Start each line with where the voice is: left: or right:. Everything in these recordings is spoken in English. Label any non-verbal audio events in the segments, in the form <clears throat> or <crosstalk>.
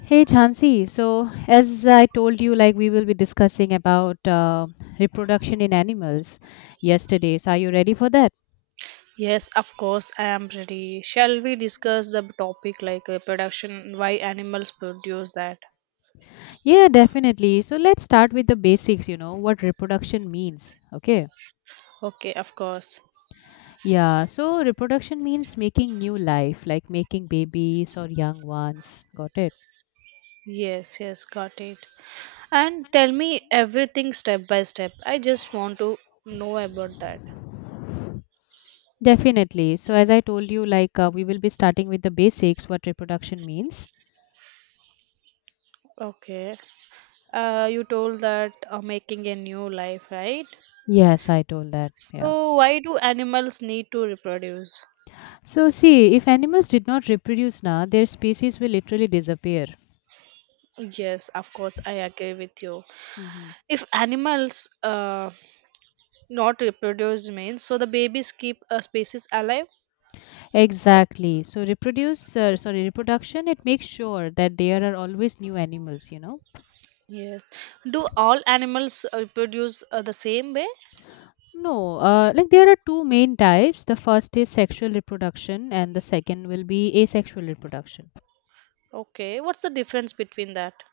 left: Hey Chansi, so as I told you, like we will be discussing about reproduction in animals yesterday. So are you ready for that?
right: Yes, of course, I am ready. Shall we discuss the topic like production, why animals produce that?
left: Yeah, definitely. So let's start with the basics, you know, what reproduction means. Okay.
right: Okay, of course.
left: Yeah, so reproduction means making new life, like making babies or young ones. Got it?
right: Yes, yes, got it. And tell me everything step by step. I just want to know about that.
left: Definitely. So, as I told you, like we will be starting with the basics, what reproduction means.
right: Okay. You told that making a new life, right?
left: Yes, I told that. Yeah.
right: So, why do animals need to reproduce?
left: So, see, if animals did not reproduce now, their species will literally disappear.
right: Yes, of course, I agree with you.
left: Mhm.
right: If animals not reproduce means so the babies keep a species alive.
left: Exactly. So, reproduction, it makes sure that there are always new animals, you know.
right: Yes. Do all animals reproduce the same way?
left: No, like there are two main types. The first is sexual reproduction, and the second will be asexual reproduction.
right: Okay. What's the difference between that?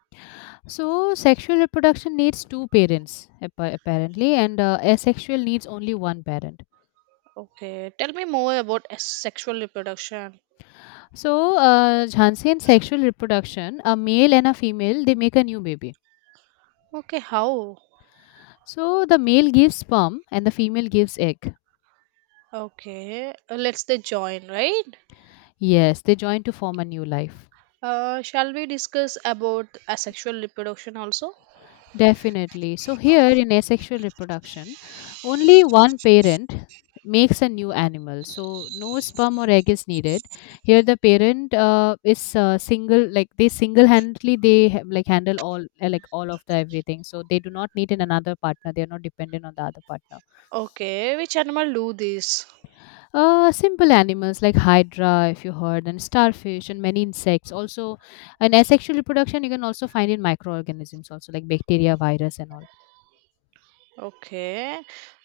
left: So, sexual reproduction needs two parents, apparently, and asexual needs only one parent.
right: Okay. Tell me more about sexual reproduction.
left: So, Jhansi in sexual reproduction, a male and a female, they make a new baby.
right: Okay. How?
left: So, the male gives sperm and the female gives egg.
right: Okay. Let's they join, right?
left: Yes, they join to form a new life.
right: Shall we discuss about asexual reproduction also?
left: Definitely. So here in asexual reproduction, only one parent makes a new animal. So no sperm or egg is needed. Here the parent is single, like they single-handedly like handle all like all of the everything. So they do not need an another partner. They are not dependent on the other partner.
right: Okay. Which animal do this?
left: Simple animals like hydra, if you heard, and starfish and many insects. Also, in asexual reproduction, you can also find in microorganisms also like bacteria, virus, and all.
right: Okay.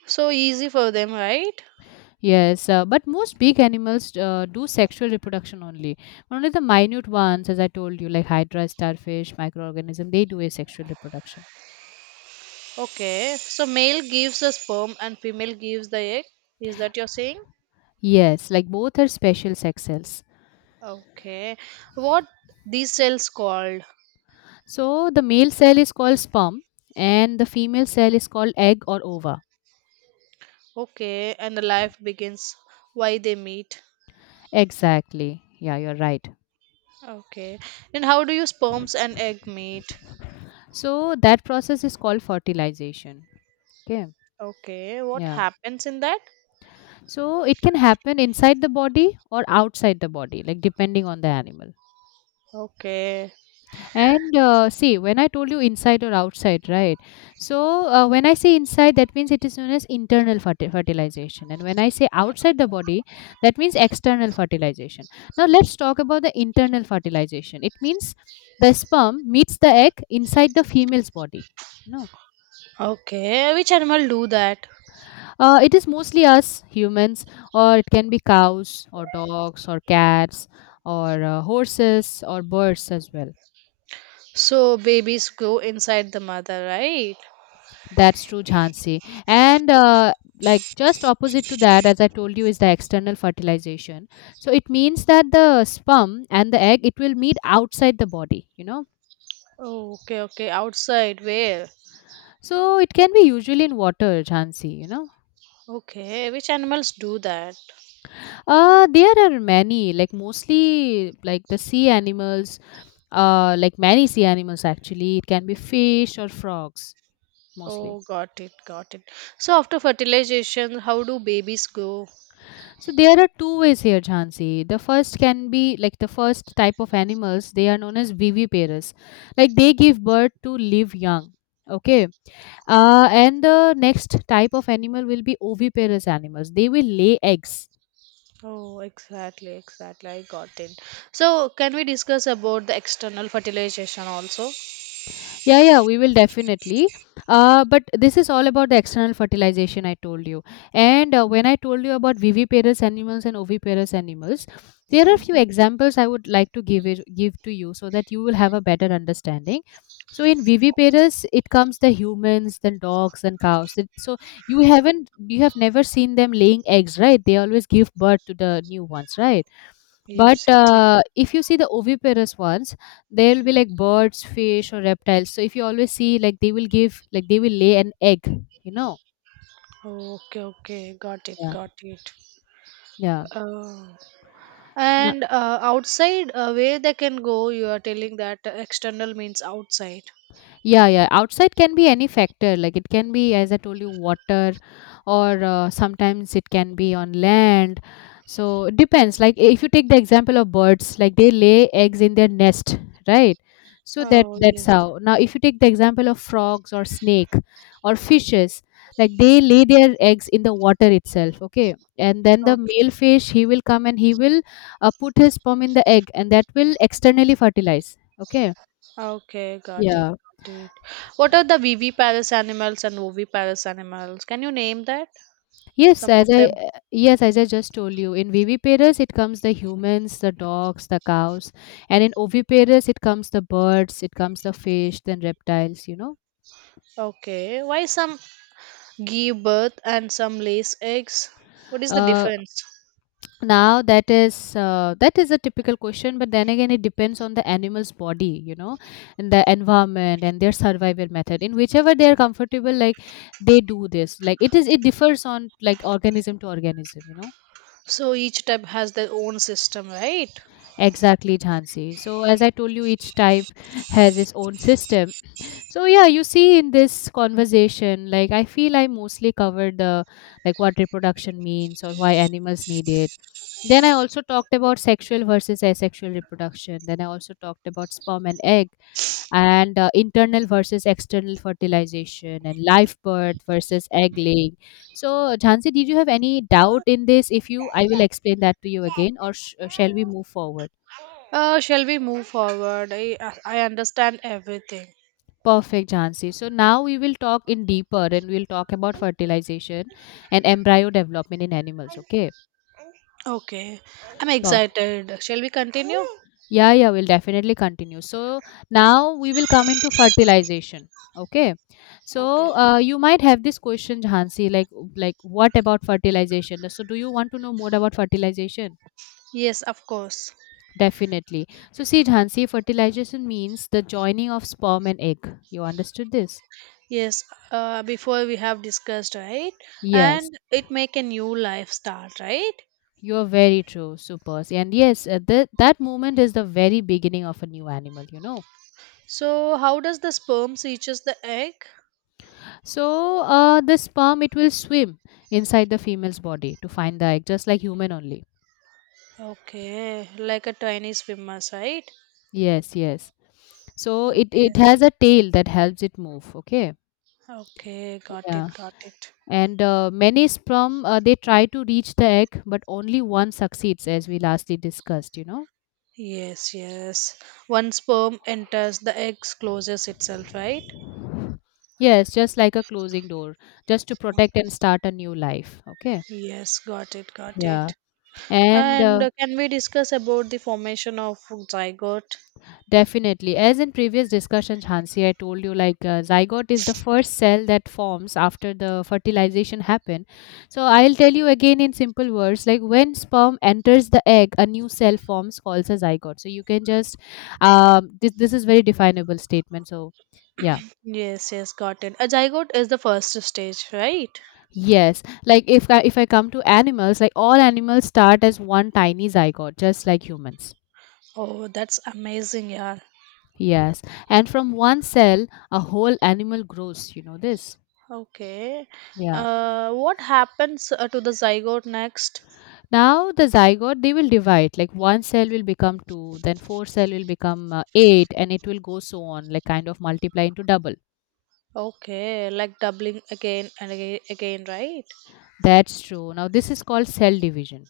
right: So easy for them, right?
left: Yes, but most big animals do sexual reproduction only. Only the minute ones, as I told you, like hydra, starfish, microorganism, they do asexual reproduction.
right: Okay, so male gives the sperm and female gives the egg. Is that you're saying?
left: Yes, like both are special sex cells.
right: Okay, what these cells called?
left: So the male cell is called sperm, and the female cell is called egg or ova.
right: Okay, and the life begins. Why they meet?
left: Exactly. Yeah, you're right.
right: Okay, then how do you sperms and egg meet?
left: So that process is called fertilization. Okay.
right: Okay, what
left: Yeah.
right: happens in that?
left: So it can happen inside the body or outside the body, like depending on the animal.
right: Okay,
left: And see, when I told you inside or outside, right? So when I say inside, that means it is known as fertilization, and when I say outside the body, that means external fertilization. Now let's talk about the internal fertilization. It means the sperm meets the egg inside the female's body. No,
right: okay, which animal do that?
left: it is mostly us humans, or it can be cows, or dogs, or cats, or horses, or birds as well.
right: So babies go inside the mother, right?
left: That's true, Jhansi. And like just opposite to that, as I told you, is the external fertilization. So it means that the sperm and the egg it will meet outside the body, you know.
right: Oh, okay, okay, outside where?
left: So it can be usually in water, Jhansi. You know,
right: Okay, which animals do that?
left: there are many like mostly like the sea animals, like many sea animals actually. It can be fish or frogs mostly.
right: Oh, got it, got it. So after fertilization, how do babies grow?
left: So there are two ways here, Jhansi. The first can be like the first type of animals. They are known as viviparous, like they give birth to live young. Okay, and the next type of animal will be oviparous animals. They will lay eggs.
right: Oh, exactly, exactly. I got it. So can we discuss about the external fertilization also?
left: Yeah, yeah, we will definitely. But this is all about the external fertilization I told you. And when I told you about viviparous animals and oviparous animals, there are a few examples I would like to give to you so that you will have a better understanding. So in viviparous, it comes the humans, then dogs, and cows. So you have never seen them laying eggs, right? They always give birth to the new ones, right? But
right: Yes, it's like.
left: if you see the oviparous ones, they will be like birds, fish, or reptiles. So if you always see, like like they will lay an egg. You know?
right: Okay, okay, got it,
left: Yeah.
right: got it.
left: Yeah.
right: Oh, and outside, where they can go? You are telling that external means outside.
left: Yeah, yeah. Outside can be any factor. Like it can be, as I told you, water, or sometimes it can be on land. So it depends. Like if you take the example of birds, like they lay eggs in their nest, right? So
right: Oh
left: that's
right: yes,
left: how. Now, if you take the example of frogs or snake or fishes, like they lay their eggs in the water itself. Okay, and then the male
right: okay,
left: fish he will come and he will put his sperm in the egg, and that will externally fertilize. Okay.
right: okay, got it,
left: Yeah.
right: got it. What are the viviparous animals and oviparous animals? Can you name that? Some of them.
left: Yes, as I just told you, in viviparous it comes the humans, the dogs, the cows, and in oviparous it comes the birds, it comes the fish, then reptiles. You know.
right: Okay. Why some give birth and some lays eggs? What is the
left: Uh,
right: difference?
left: now that is a typical question, but then again it depends on the animal's body, you know, and the environment and their survival method. In whichever they are comfortable, like they do this. It differs on like organism to organism. You know.
right: So each type has their own system, right?
left: Exactly, Jhansi. So as I told you, each type has its own system. So yeah, you see in this conversation, like I feel I mostly covered the like what reproduction means or why animals need it. Then I also talked about sexual versus asexual reproduction. Then I also talked about sperm and egg and internal versus external fertilization and live birth versus egg laying. So Jhansi, did you have any doubt in this? If you, I will explain that to you again or shall we move forward?
right: Shall we move forward? I understand everything.
left: Perfect, Jansi. So now we will talk in deeper and we'll talk about fertilization and embryo development in animals. Okay.
right: Okay. I'm
left: Wow.
right: excited. Shall we continue?
left: Yeah, yeah, we'll definitely continue. So now we will come into fertilization. Okay.
right: Okay.
left: So you might have this question, Jansi, like what about fertilization? So do you want to know more about fertilization?
right: Yes, of course.
left: Definitely. So see, Jansi, fertilization means the joining of sperm and egg. You understood this?
right: Yes, before we have discussed, right?
left: Yes.
right: And it make a new life start, right?
left: You're very true, Supers. And yes, that moment is the very beginning of a new animal, you know.
right: So how does the sperm reaches the egg?
left: So the sperm, it will swim inside the female's body to find the egg, just like human only.
right: Okay, like a tiny swimmers, right?
left: Yes, yes. So
right: Okay,
left: it has a tail that helps it move, okay?
right: okay, got it,
left: Yeah.
right: got it.
left: And many sperm, they try to reach the egg, but only one succeeds, as we lastly discussed, you know.
right: Yes, yes. One sperm enters, the egg closes itself, right?
left: Yes, just like a closing door, just to protect and start a new life, okay?
right: Yes, got it, got
left: Yeah.
right: it.
left: And
right: And can we discuss about the formation of zygote?
left: definitely, as in previous discussions, Hansi, I told you like zygote is the first cell that forms after the fertilization happen. So I'll tell you again in simple words, like when sperm enters the egg, a new cell forms called a zygote. So you can just this is very definable statement. So yeah.
right: Yes, yes, got it. A zygote is the first stage, right?
left: Yes, like if I come to animals, like all animals start as one tiny zygote, just like humans.
right: Oh, that's amazing, yeah.
left: Yes, and from one cell, a whole animal grows. You know this.
right: Okay.
left: Yeah.
right: What happens to the zygote next?
left: Now the zygote they will divide like one cell will become two, then four cell will become eight, and it will go so on like kind of multiply into double.
right: Okay, like doubling again and again, again, right?
left: That's true. Now this is called cell division.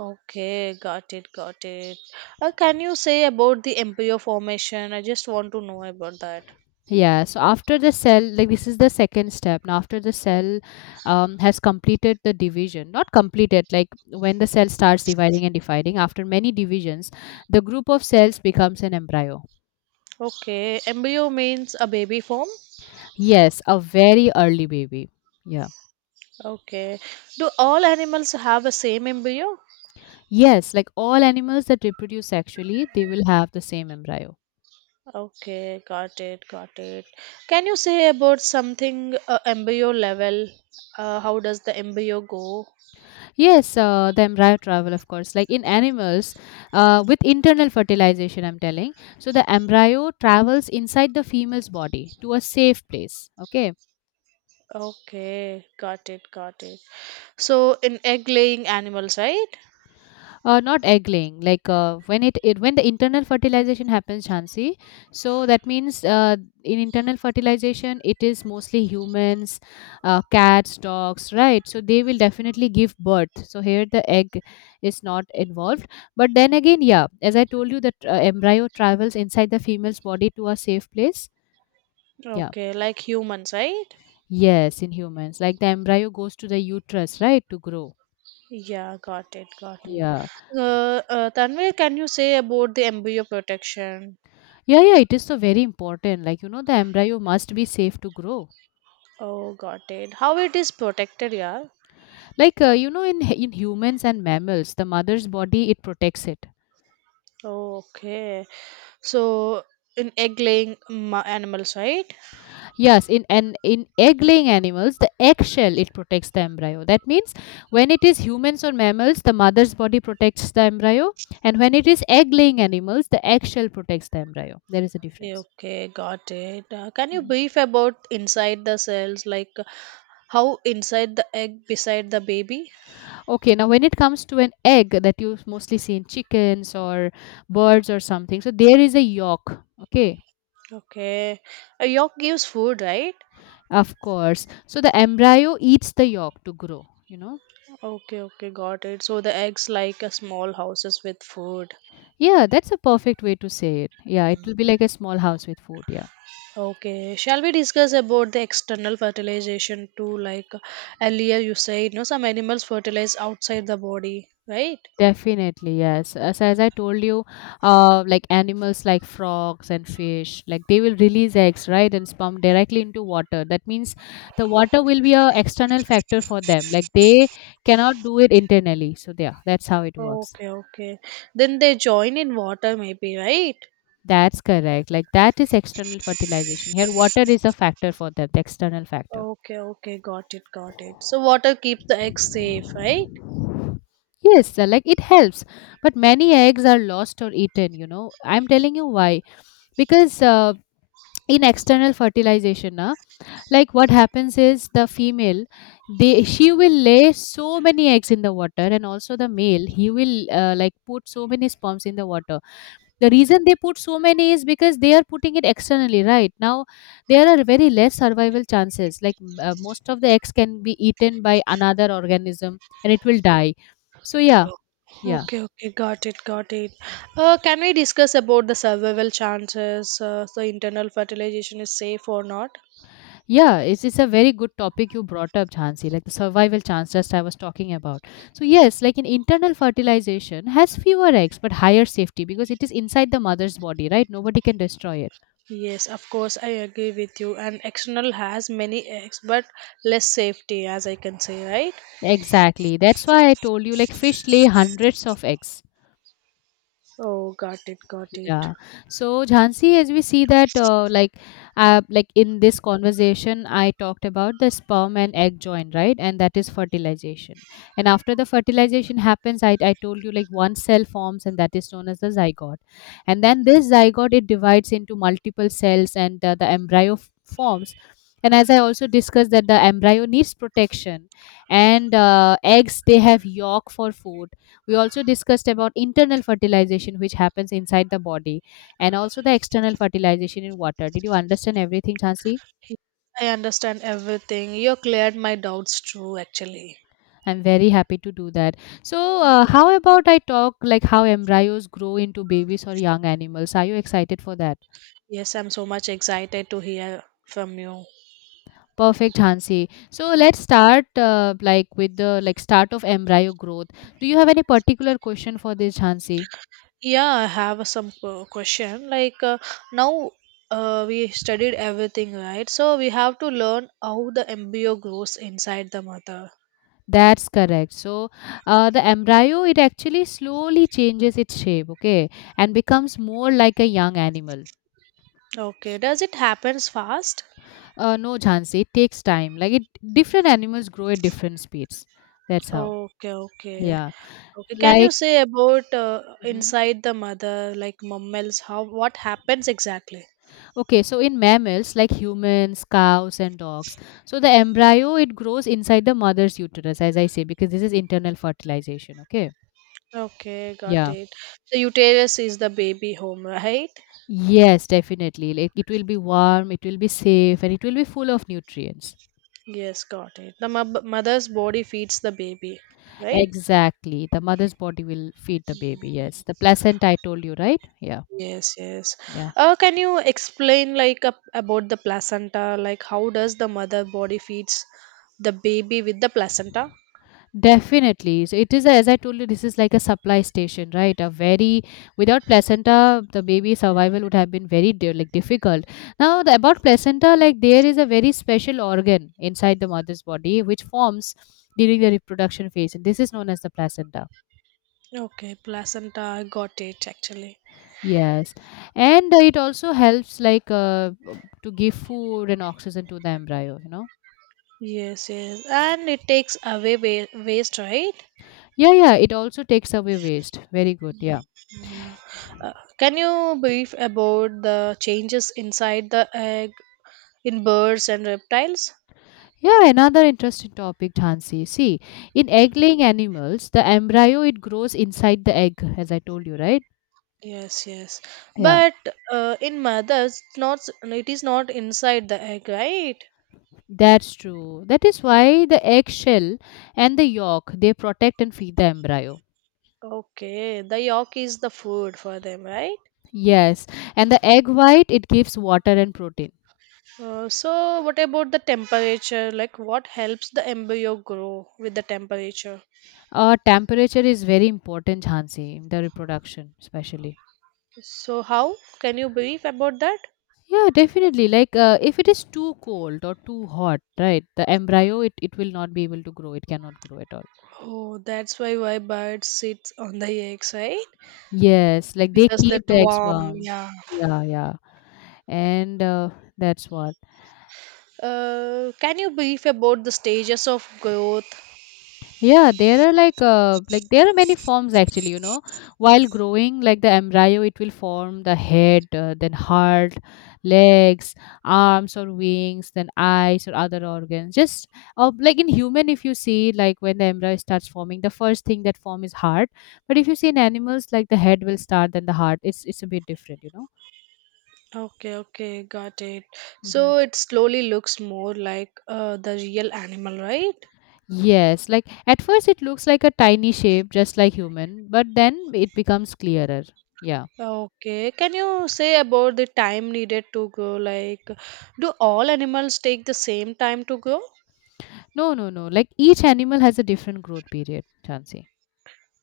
right: Okay, got it, got it. Can you say about the embryo formation? I just want to know about that.
left: Yeah. So after the cell, like this is the second step. Now after the cell has completed the division, not completed like when the cell starts dividing and dividing after many divisions, the group of cells becomes an embryo.
right: Okay, embryo means a baby form.
left: Yes, a very early baby. Yeah.
right: Okay, do all animals have a same embryo?
left: Yes, like all animals that reproduce sexually, they will have the same embryo.
right: Okay, got it, got it. Can you say about something embryo level? How does the embryo go?
left: Yes, the embryo travel, of course. Like in animals, with internal fertilization, I'm telling. So the embryo travels inside the female's body to a safe place. Okay.
right: Okay, got it, got it. So in egg laying animals, right?
left: Not egg laying. Like it when the internal fertilization happens, Chansi. So that means in internal fertilization, it is mostly humans, cats, dogs, right? So they will definitely give birth. So here the egg is not involved. But then again, yeah, as I told you, that embryo travels inside the female's body to a safe place. Yeah.
right: Okay, like humans, right?
left: Yes, in humans, like the embryo goes to the uterus, right, to grow.
right: Yeah, got it, got it.
left: Yeah.
right: Tanvir, can you say about the embryo protection?
left: Yeah, yeah, it is so very important. Like, you know, the embryo must be safe to grow.
right: Oh, got it. How it is protected, yeah?
left: Like, you know, in <laughs> in humans and mammals, the mother's body it protects it.
right: Oh, okay. So, in egg-laying animals, right?
left: Yes, in egg-laying animals, the eggshell it protects the embryo. That means when it is humans or mammals, the mother's body protects the embryo, and when it is egg-laying animals, the eggshell protects the embryo. There is a
right: Yeah,
left: difference.
right: okay, got it. Can you
left: Mhm.
right: brief about inside the cells, like how inside the egg beside the baby?
left: Okay, now when it comes to an egg that you mostly see in chickens or birds or something, so there is a yolk. Okay.
right: Okay, a yolk gives food, right?
left: Of course. So the embryo eats the yolk to grow, you know?
right: Okay, okay, got it. So the eggs like a small houses with food.
left: Yeah, that's a perfect way to say it. Yeah, it will be like a small house with food. Yeah.
right: Okay, shall we discuss about the external fertilization too? Like earlier you said, some animals fertilize outside the body, right?
left: Definitely, yes. As I told you, like animals like frogs and fish, like they will release eggs, right, and sperm directly into water. That means the water will be a external factor for them. Like they cannot do it internally. So yeah, that's how it works.
right: Okay, okay. Then they join in water, maybe, right?
left: That's correct. Like that is external fertilization. Here, water is a factor for them, the external factor.
right: Okay, okay, got it, got it. So water keeps the eggs safe, right?
left: Yes, like it helps, but many eggs are lost or eaten. I'm telling you why. Because in external fertilization, like what happens is the female, they she will lay so many eggs in the water, and also the male, he will like put so many sperms in the water. The reason they put so many is because they are putting it externally, right? Now, there are very less survival chances. Like most of the eggs can be eaten by another organism and it will die. So, yeah,
right: Oh.
left: yeah,
right: Okay, okay, got it, got it. Can we discuss about the survival chances? So internal fertilization is safe or not?
left: yeah, it's a very good topic you brought up, Jhansi, like the survival chance just I was talking about. So, yes, like an internal fertilization has fewer eggs but higher safety because it is inside the mother's body, right? Nobody can destroy it.
right: Yes, of course, I agree with you. And external has many X, but less safety, as I can say, right?
left: Exactly. That's why I told you like fish lay hundreds of eggs.
right: Oh, got it, got it.
left: Yeah. So Jhansi, as we see that, like in this conversation, I talked about the sperm and egg join, right? And that is fertilization. And after the fertilization happens, I told you like one cell forms, and that is known as the zygote. And then this zygote it divides into multiple cells, and the embryo forms. And as I also discussed that the embryo needs protection, and eggs they have yolk for food we also discussed about internal fertilization, which happens inside the body, and also the external fertilization in water. Did you understand everything, Chansi?
right: I understand everything. You cleared my doubts too, actually.
left: I'm very happy to do that. So, how about I talk like how embryos grow into babies or young animals? Are you excited for that?
right: Yes, I'm so much excited to hear from you.
left: Perfect, Hansi. So let's start like with the start of embryo growth. Do you have any particular question for this, Hansi?
right: Yeah, I have some question. Like now we studied everything, right? So we have to learn how the embryo grows inside the mother.
left: That's correct. So, the embryo it actually slowly changes its shape, okay, and becomes more like a young animal.
right: Okay, does it happens fast?
left: No, Jhansi, it takes time. Like different animals grow at different speeds. That's how.
right: Okay, okay.
left: Yeah,
right: Okay, can you
left: like.
right: say about
left: mhm.
right: inside the mother, like mammals? How what happens exactly?
left: Okay, so in mammals like humans, cows, and dogs, so the embryo it grows inside the mother's uterus, as I say, because this is internal fertilization. Okay,
right: Okay, got
left: yeah,
right: it. The uterus is the baby home, right?
left: yes, definitely. Like it will be warm, it will be safe, and it will be full of nutrients.
right: Yes, got it. The mother's body feeds the baby, right?
left: Exactly. The mother's body will feed the baby. Yes. The placenta, I told you, right? Yeah.
right: Yes, yes.
left: Yeah.
right: Can you explain like a, about the placenta? Like how does the mother body feeds the baby with the placenta?
left: Definitely. So it is, as I told you, this is like a supply station, right? Without placenta, the baby survival would have been very difficult. Now, about placenta, like there is a very special organ inside the mother's body which forms during the reproduction phase. And this is known as the placenta.
right: Okay, placenta, I got it actually.
left: Yes. And it also helps like to give food and oxygen to the embryo.
right: Yes, yes, and it takes away waste, right?
left: Yeah, yeah, it also takes away waste. Very good. Yeah.
right: Uh, can you brief about the changes inside the egg in birds and reptiles?
left: Yeah, another interesting topic, Hansi. See, in egg laying animals, the embryo it grows inside the egg, as I told you, right?
right: Yes, yes,
left: Yeah,
right: but in mothers, not s- it is not inside the egg, right?
left: that's true. That is why the eggshell and the yolk they protect and feed the embryo.
right: Okay, the yolk is the food for them, right?
left: Yes, and the egg white it gives water and protein.
right: So, what about the temperature? Like, what helps the embryo grow with the temperature?
left: Temperature is very important, Hansi, in the reproduction, especially.
right: So, how can you brief about that?
left: Yeah, definitely. Like, if it is too cold or too hot, right, the embryo, it will not be able to grow. It cannot grow at all.
right: Oh, that's why bird sits on the eggs, right?
left: Yes, like they
right: Because that
left: keep the eggs
right: warm,
left: warm.
right: yeah.
left: Yeah, yeah. And that's why.
right: Can you brief about the stages of growth?
left: Yeah, there are many forms actually. While growing, like the embryo, it will form the head, then heart, legs, arms or wings, then eyes or other organs. Just like in human, if you see like when the embryo starts forming, the first thing that form is heart. But if you see in animals, like the head will start, then the heart. It's a bit different.
right: Okay, okay, got it.
left: Hmm.
right: So it slowly looks more like the real animal, right?
left: Yes, like at first it looks like a tiny shape, just like human, but then it becomes clearer. Yeah.
right: Okay, can you say about the time needed to grow? Like, do all animals take the same time to grow?
left: No, no, no. Like each animal has a different growth period, Chansey.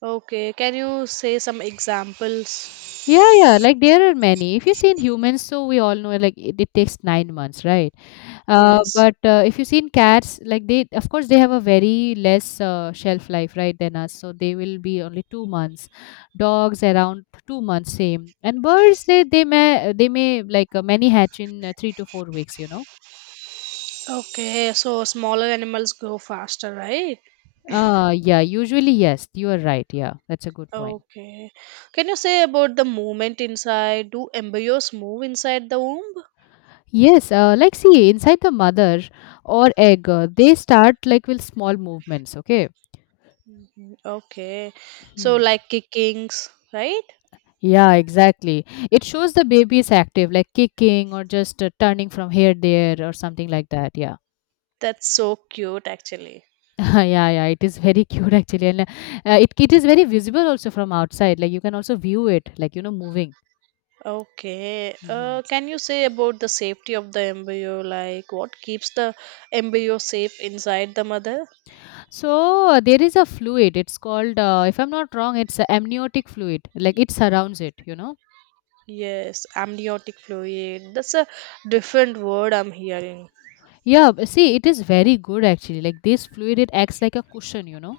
right: Okay, can you say some examples?
left: Yeah, yeah. Like there are many. If you see in humans, so we all know like it takes 9 months, right? Uh,
right: Yes.
left: but if you see in cats, like they, of course, they have a very less shelf life, right, than us. So they will be only 2 months. Dogs around 2 months, same. And birds, they may like many hatch in 3 to 4 weeks. You know.
right: Okay, so smaller animals grow faster, right?
left: Yeah. Usually, yes. You are right. Yeah, that's a good point.
right: Okay. Can you say about the movement inside? Do embryos move inside the womb?
left: Yes, like see inside the mother or egg, they start like with small movements. Okay.
right: Mm, okay. So
left: Hmm.
right: like kickings, right?
left: Yeah, exactly. It shows the baby is active, like kicking or just turning from here there or something like that. Yeah.
right: That's so cute actually.
left: <laughs> yeah, yeah. It is very <laughs> cute actually, and it is very visible also from outside. Like you can also view it, moving.
right: Okay.
left: Mhm.
right: Can you say about the safety of the embryo? Like what keeps the embryo safe inside the mother?
left: So there is a fluid. It's called, if I'm not wrong, it's a amniotic fluid. Like it surrounds it.
right: Yes, amniotic fluid. That's a different word I'm hearing.
left: Yeah, but see, it is very good actually. Like this fluid, it acts like a cushion.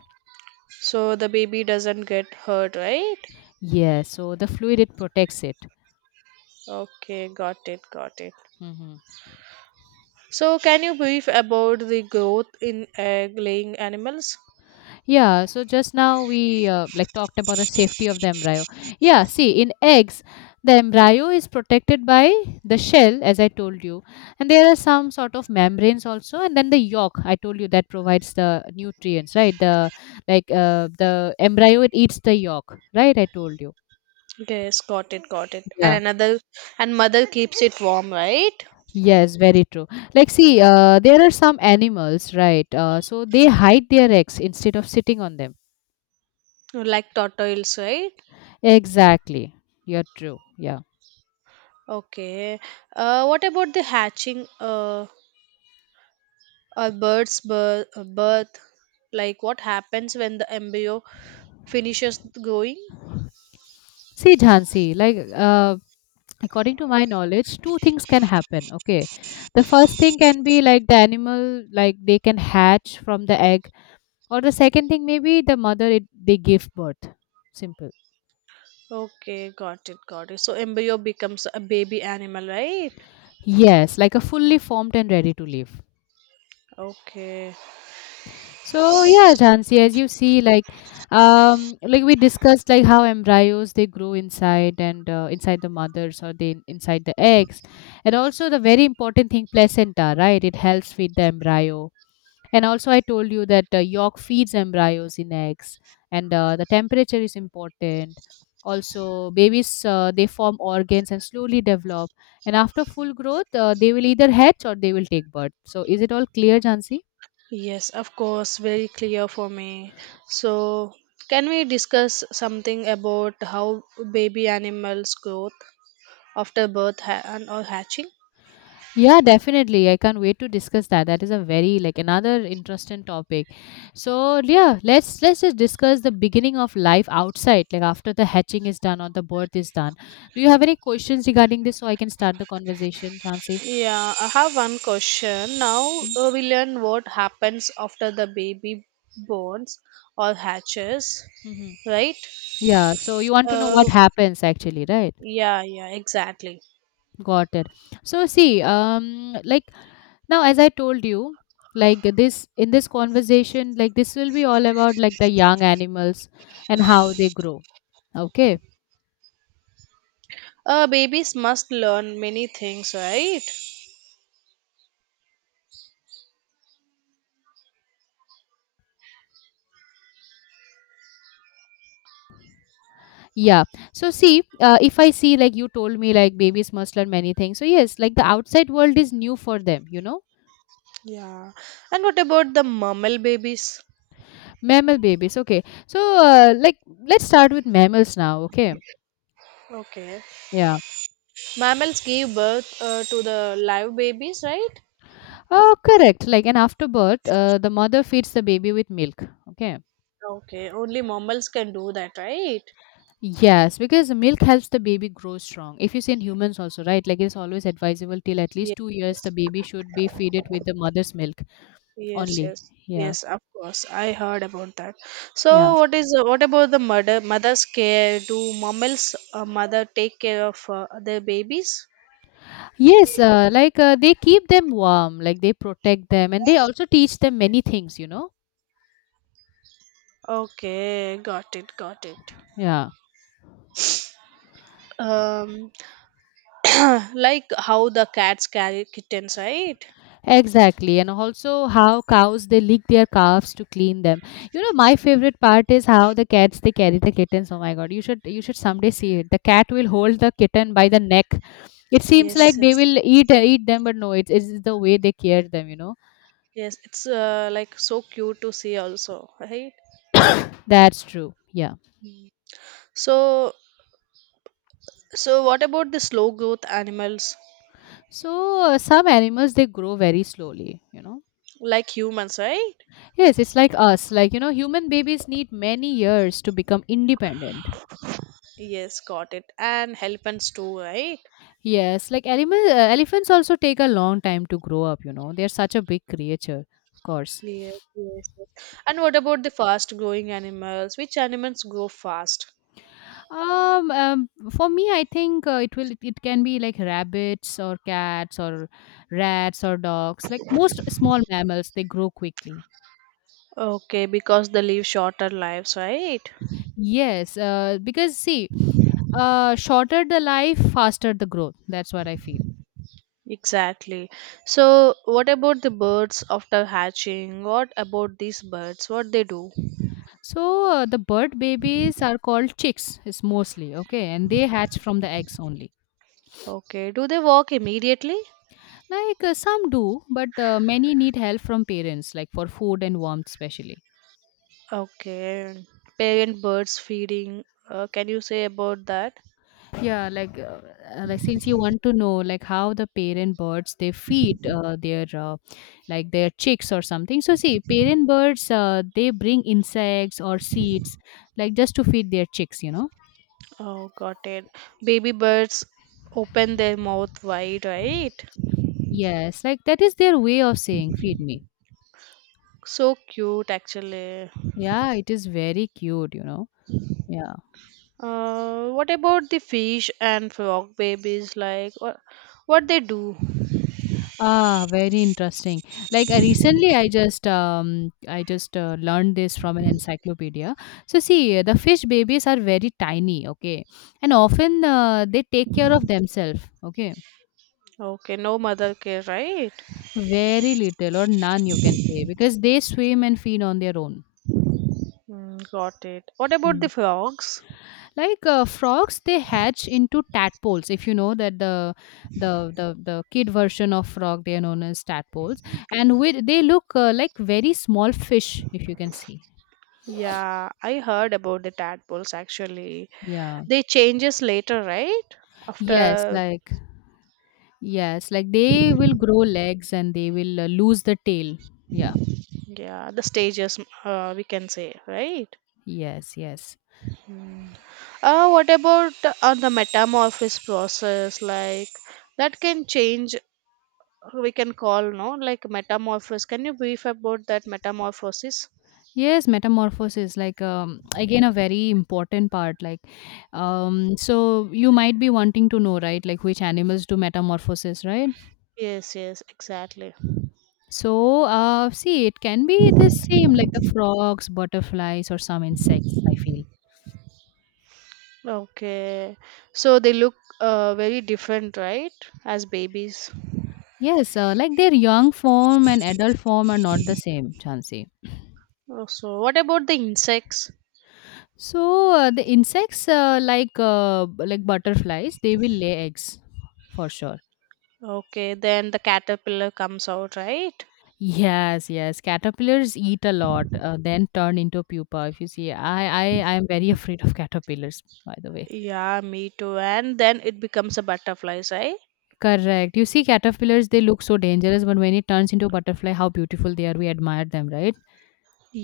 right: So the baby doesn't get hurt, right?
left: Yeah, so the fluid it protects it.
right: Okay, got it, got it.
left: Hmm.
right: So, can you brief about the growth in egg-laying animals?
left: Yeah, so just now we like talked about the safety of the embryo. Yeah, see, in eggs, the embryo is protected by the shell, as I told you, and there are some sort of membranes also, and then the yolk. I told you that provides the nutrients, right? The embryo it eats the yolk, right? I told you.
right: Yes, got it, got it. And
left: Yeah.
right: another, and mother keeps it warm, right?
left: Yes, very true. Like, see, there are some animals, right? So they hide their eggs instead of sitting on them.
right: Like turtles, right?
left: Exactly. You're true. Yeah.
right: Okay. What about the hatching? Or bird's birth? Like what happens when the embryo finishes growing?
left: See, Jhansi, like, according to my knowledge, two things can happen. Okay. The first thing can be like the animal, like they can hatch from the egg, or the second thing, maybe the mother, they give birth. Simple.
right: Okay, got it, got it. So embryo becomes a baby animal, right?
left: Yes, like a fully formed and ready to live.
right: Okay.
left: So yeah, Jhansi, as you see, like we discussed, like how embryos they grow inside and inside the mothers or they inside the eggs, and also the very important thing, placenta, right? It helps feed the embryo, and also I told you that yolk feeds embryos in eggs, and the temperature is important. Also, babies they form organs and slowly develop, and after full growth, they will either hatch or they will take birth. So is it all clear, Jhansi?
right: Yes, of course, very clear for me. So, can we discuss something about how baby animals growth after birth and or hatching?
left: Yeah, definitely. I can't wait to discuss that. That is a very like another interesting topic. So yeah, let's just discuss the beginning of life outside, like after the hatching is done or the birth is done. Do you have any questions regarding this so I can start the conversation, Chansey?
right: Yeah, I have one question. Now
left: Hmm?
right: we learn what happens after the baby borns or hatches,
left: Mm-hmm.
right: right?
left: Yeah. So you want to know what
right: Uh,
left: happens actually, right?
right: yeah, yeah, exactly.
left: Got it. So see, like now as I told you, like this in this conversation, like this will be all about like the young animals and how they grow. Okay.
right: Babies must learn many things, right?
left: Yeah. So see, if I see like you told me, like babies must learn many things. So yes, like the outside world is new for them. You know,
right: Yeah. And what about the mammal babies?
left: mammal babies. Okay. So like let's start with mammals now. Okay.
right: Okay.
left: Yeah.
right: Mammals give birth to the live babies, right?
left: Oh, correct. Like and after birth, the mother feeds the baby with milk. Okay.
right: Okay, only mammals can do that, right?
left: Yes, because milk helps the baby grow strong. If you see in humans also, right? Like it's always advisable till at least
right: Yes,
left: 2 years the baby should be fed it with the mother's milk
right: yes,
left: only.
right: yes,
left: Yeah.
right: yes. Of course, I heard about that. So,
left: Yeah.
right: what about the mother's care? Do mammals mother take care of their babies?
left: Yes, like they keep them warm, like they protect them, and they also teach them many things.
right: Okay, got it, got it.
left: Yeah,
right: Um, <coughs> <clears throat> like how the cats carry kittens, right?
left: exactly. And also how cows they lick their calves to clean them. My favorite part is how the cats they carry the kittens. Oh my God, you should someday see it. The cat will hold the kitten by the neck. It seems
right: Yes,
left: like they
right: yes,
left: will eat them, but no, it's the way they care them. You know,
right: yes. It's like so cute to see also, right?
left: that's true. Yeah.
right: So, so, what about the slow growth animals
left: So some animals they grow very slowly. You know
right: like humans, right?
left: Yes, it's like us. Like, you know, human babies need many years to become independent.
right: Yes, got it. And elephants too, right?
left: Yes, like elephants also take a long time to grow up, you know. They're such a big creature, of course.
right: Yes, yes, yes. And what about the fast growing animals? Which animals grow fast?
left: For me, I think it can be like rabbits or cats or rats or dogs. Like most small mammals, they grow quickly.
right: Okay, because they live shorter lives, right?
left: Yes, because see, shorter the life, faster the growth. That's what I feel.
right: Exactly. So, what about the birds after hatching? What about these birds? What they do?
left: So the bird babies are called chicks, is mostly okay, and they hatch from the eggs only.
right: Okay, do they walk immediately?
left: Like some do, but many need help from parents, like for food and warmth, especially.
right: Okay, parent birds feeding. Can you say about that?
left: Yeah, like since you want to know like how the parent birds they feed their like their chicks or something. So see, parent birds they bring insects or seeds, like just to feed their chicks, you know.
right: Oh, got it. Baby birds open their mouth wide, right?
left: Yes, like that is their way of saying feed me.
right: So cute, actually.
left: Yeah, it is very cute, you know. Yeah.
right: What about the fish and frog babies? Like, what they do?
left: Ah, very interesting. Like I just I just learned this from an encyclopedia. So see, the fish babies are very tiny, okay? And often they take care of themselves, okay?
right: Okay, no mother care, right?
left: Very little or none you can say because they swim and feed on their own.
right: Mm, got it. What about
left: Mhm.
right: the frogs?
left: Like frogs they hatch into tadpoles, if you know that the the kid version of frog they are known as tadpoles, and with they look like very small fish, if you can see.
right: Yeah, I heard about the tadpoles actually.
left: Yeah.
right: They changes later, right?
left: Yes,
right: After.
left: like, yes, like they will grow legs and they will lose the tail. Yeah.
right: Yeah, the stages, we can say, right?
left: Yes, yes.
right: Mm. What about the metamorphosis process? Like that can change. We can call no like metamorphosis. Can you brief about that metamorphosis?
left: Yes, metamorphosis, like again a very important part, um so you might be wanting to know, right, like which animals do metamorphosis, right?
right: Yes, yes, exactly.
left: So, see, it can be the same, like the frogs, butterflies, or some insects, I feel.
right: Okay, so they look very different, right? As babies.
left: Yes, like their young form and adult form are not the same, Chansey.
right: Oh, so what about the insects?
left: So, the insects, like b- like butterflies, they will lay eggs for sure.
right: Okay, then the caterpillar comes out, right?
left: Yes, yes. Caterpillars eat a lot, then turn into pupa. If you see, I am very <laughs> afraid of caterpillars, by the way.
right: Yeah, me too. And then it becomes a butterfly, right?
left: Correct. You see, caterpillars, they look so dangerous, but when it turns into butterfly, how beautiful they are. We admire them, right?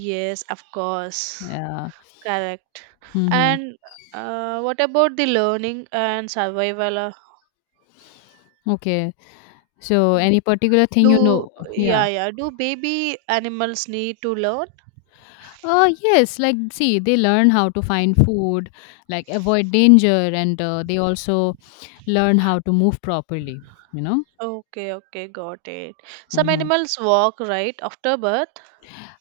right: Yes, of course.
left: Yeah.
right: Correct.
left: Mhm.
right: And what about the learning and survival?
left: Okay. So any particular thing
right: Do
left: you know? Yeah.
right: Yeah, yeah. Do baby animals need to learn?
left: Yes, like see, they learn how to find food, like avoid danger, and they also learn how to move properly, you know?
right: Okay, okay, got it. Some
left: Mhm.
right: animals walk right after birth.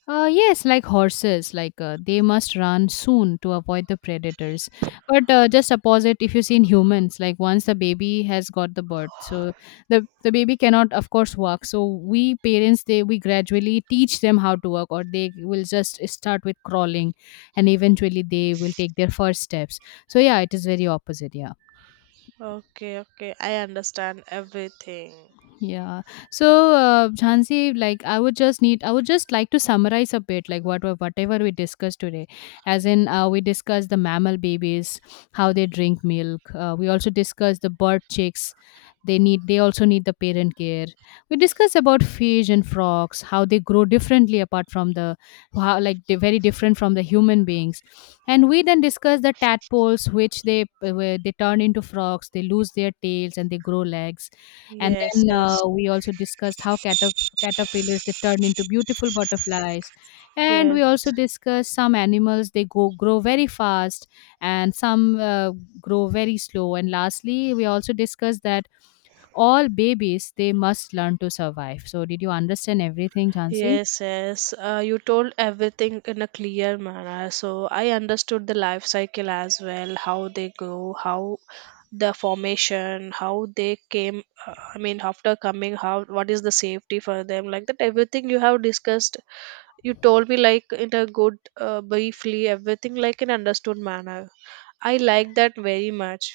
left: Yes, like horses, like they must run soon to avoid the predators. But just opposite, if you see in humans, like once the baby has got the birth, so the baby cannot, of course, walk. So we parents, they we gradually teach them how to walk, or they will just start with crawling, and eventually they will take their first steps. So yeah, it is very opposite. Yeah.
right: Okay, okay. I understand everything.
left: Yeah. So, Jhansi, like I would just like to summarize a bit, like whatever we discussed today. As in, we discussed the mammal babies, how they drink milk. We also discussed the bird chicks. They also need the parent care. We discussed about fish and frogs, how they grow differently apart from how like they're very different from the human beings. And we then discussed the tadpoles, which they where they turn into frogs. They lose their tails and they grow legs, and
right: Yes,
left: then
right: yes,
left: we also discussed how caterpillars they turn into beautiful butterflies, and we
right: yes.
left: also discussed some animals they go grow very fast, and some grow very slow. And lastly, we also discussed that all babies they must learn to survive. So, did you understand everything, Jansi?
right: Yes, yes. You told everything in a clear manner. So I understood the life cycle as well, how they grow, how the formation, how they came. I mean, after coming, how what is the safety for them? Like that, everything you have discussed, you told me like in a good, briefly, everything like in understood manner. I like that very much.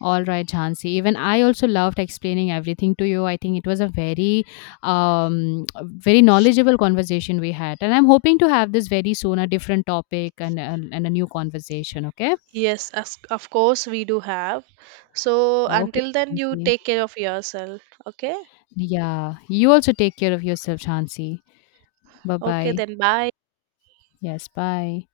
left: All right, Jhansi. Even I also loved explaining everything to you. I think it was a very, <tsk> very knowledgeable conversation we had, and I'm hoping to have this very soon, a different topic, and a new conversation. Okay.
right: Yes, as, of course we do have. So
left: Okay.
right: until then, you
left: Jhansi.
right: take care of yourself. Okay.
left: Yeah. You also take care of yourself, Jhansi. Bye
right: Okay,
left: bye.
right: then bye.
left: Yes. Bye.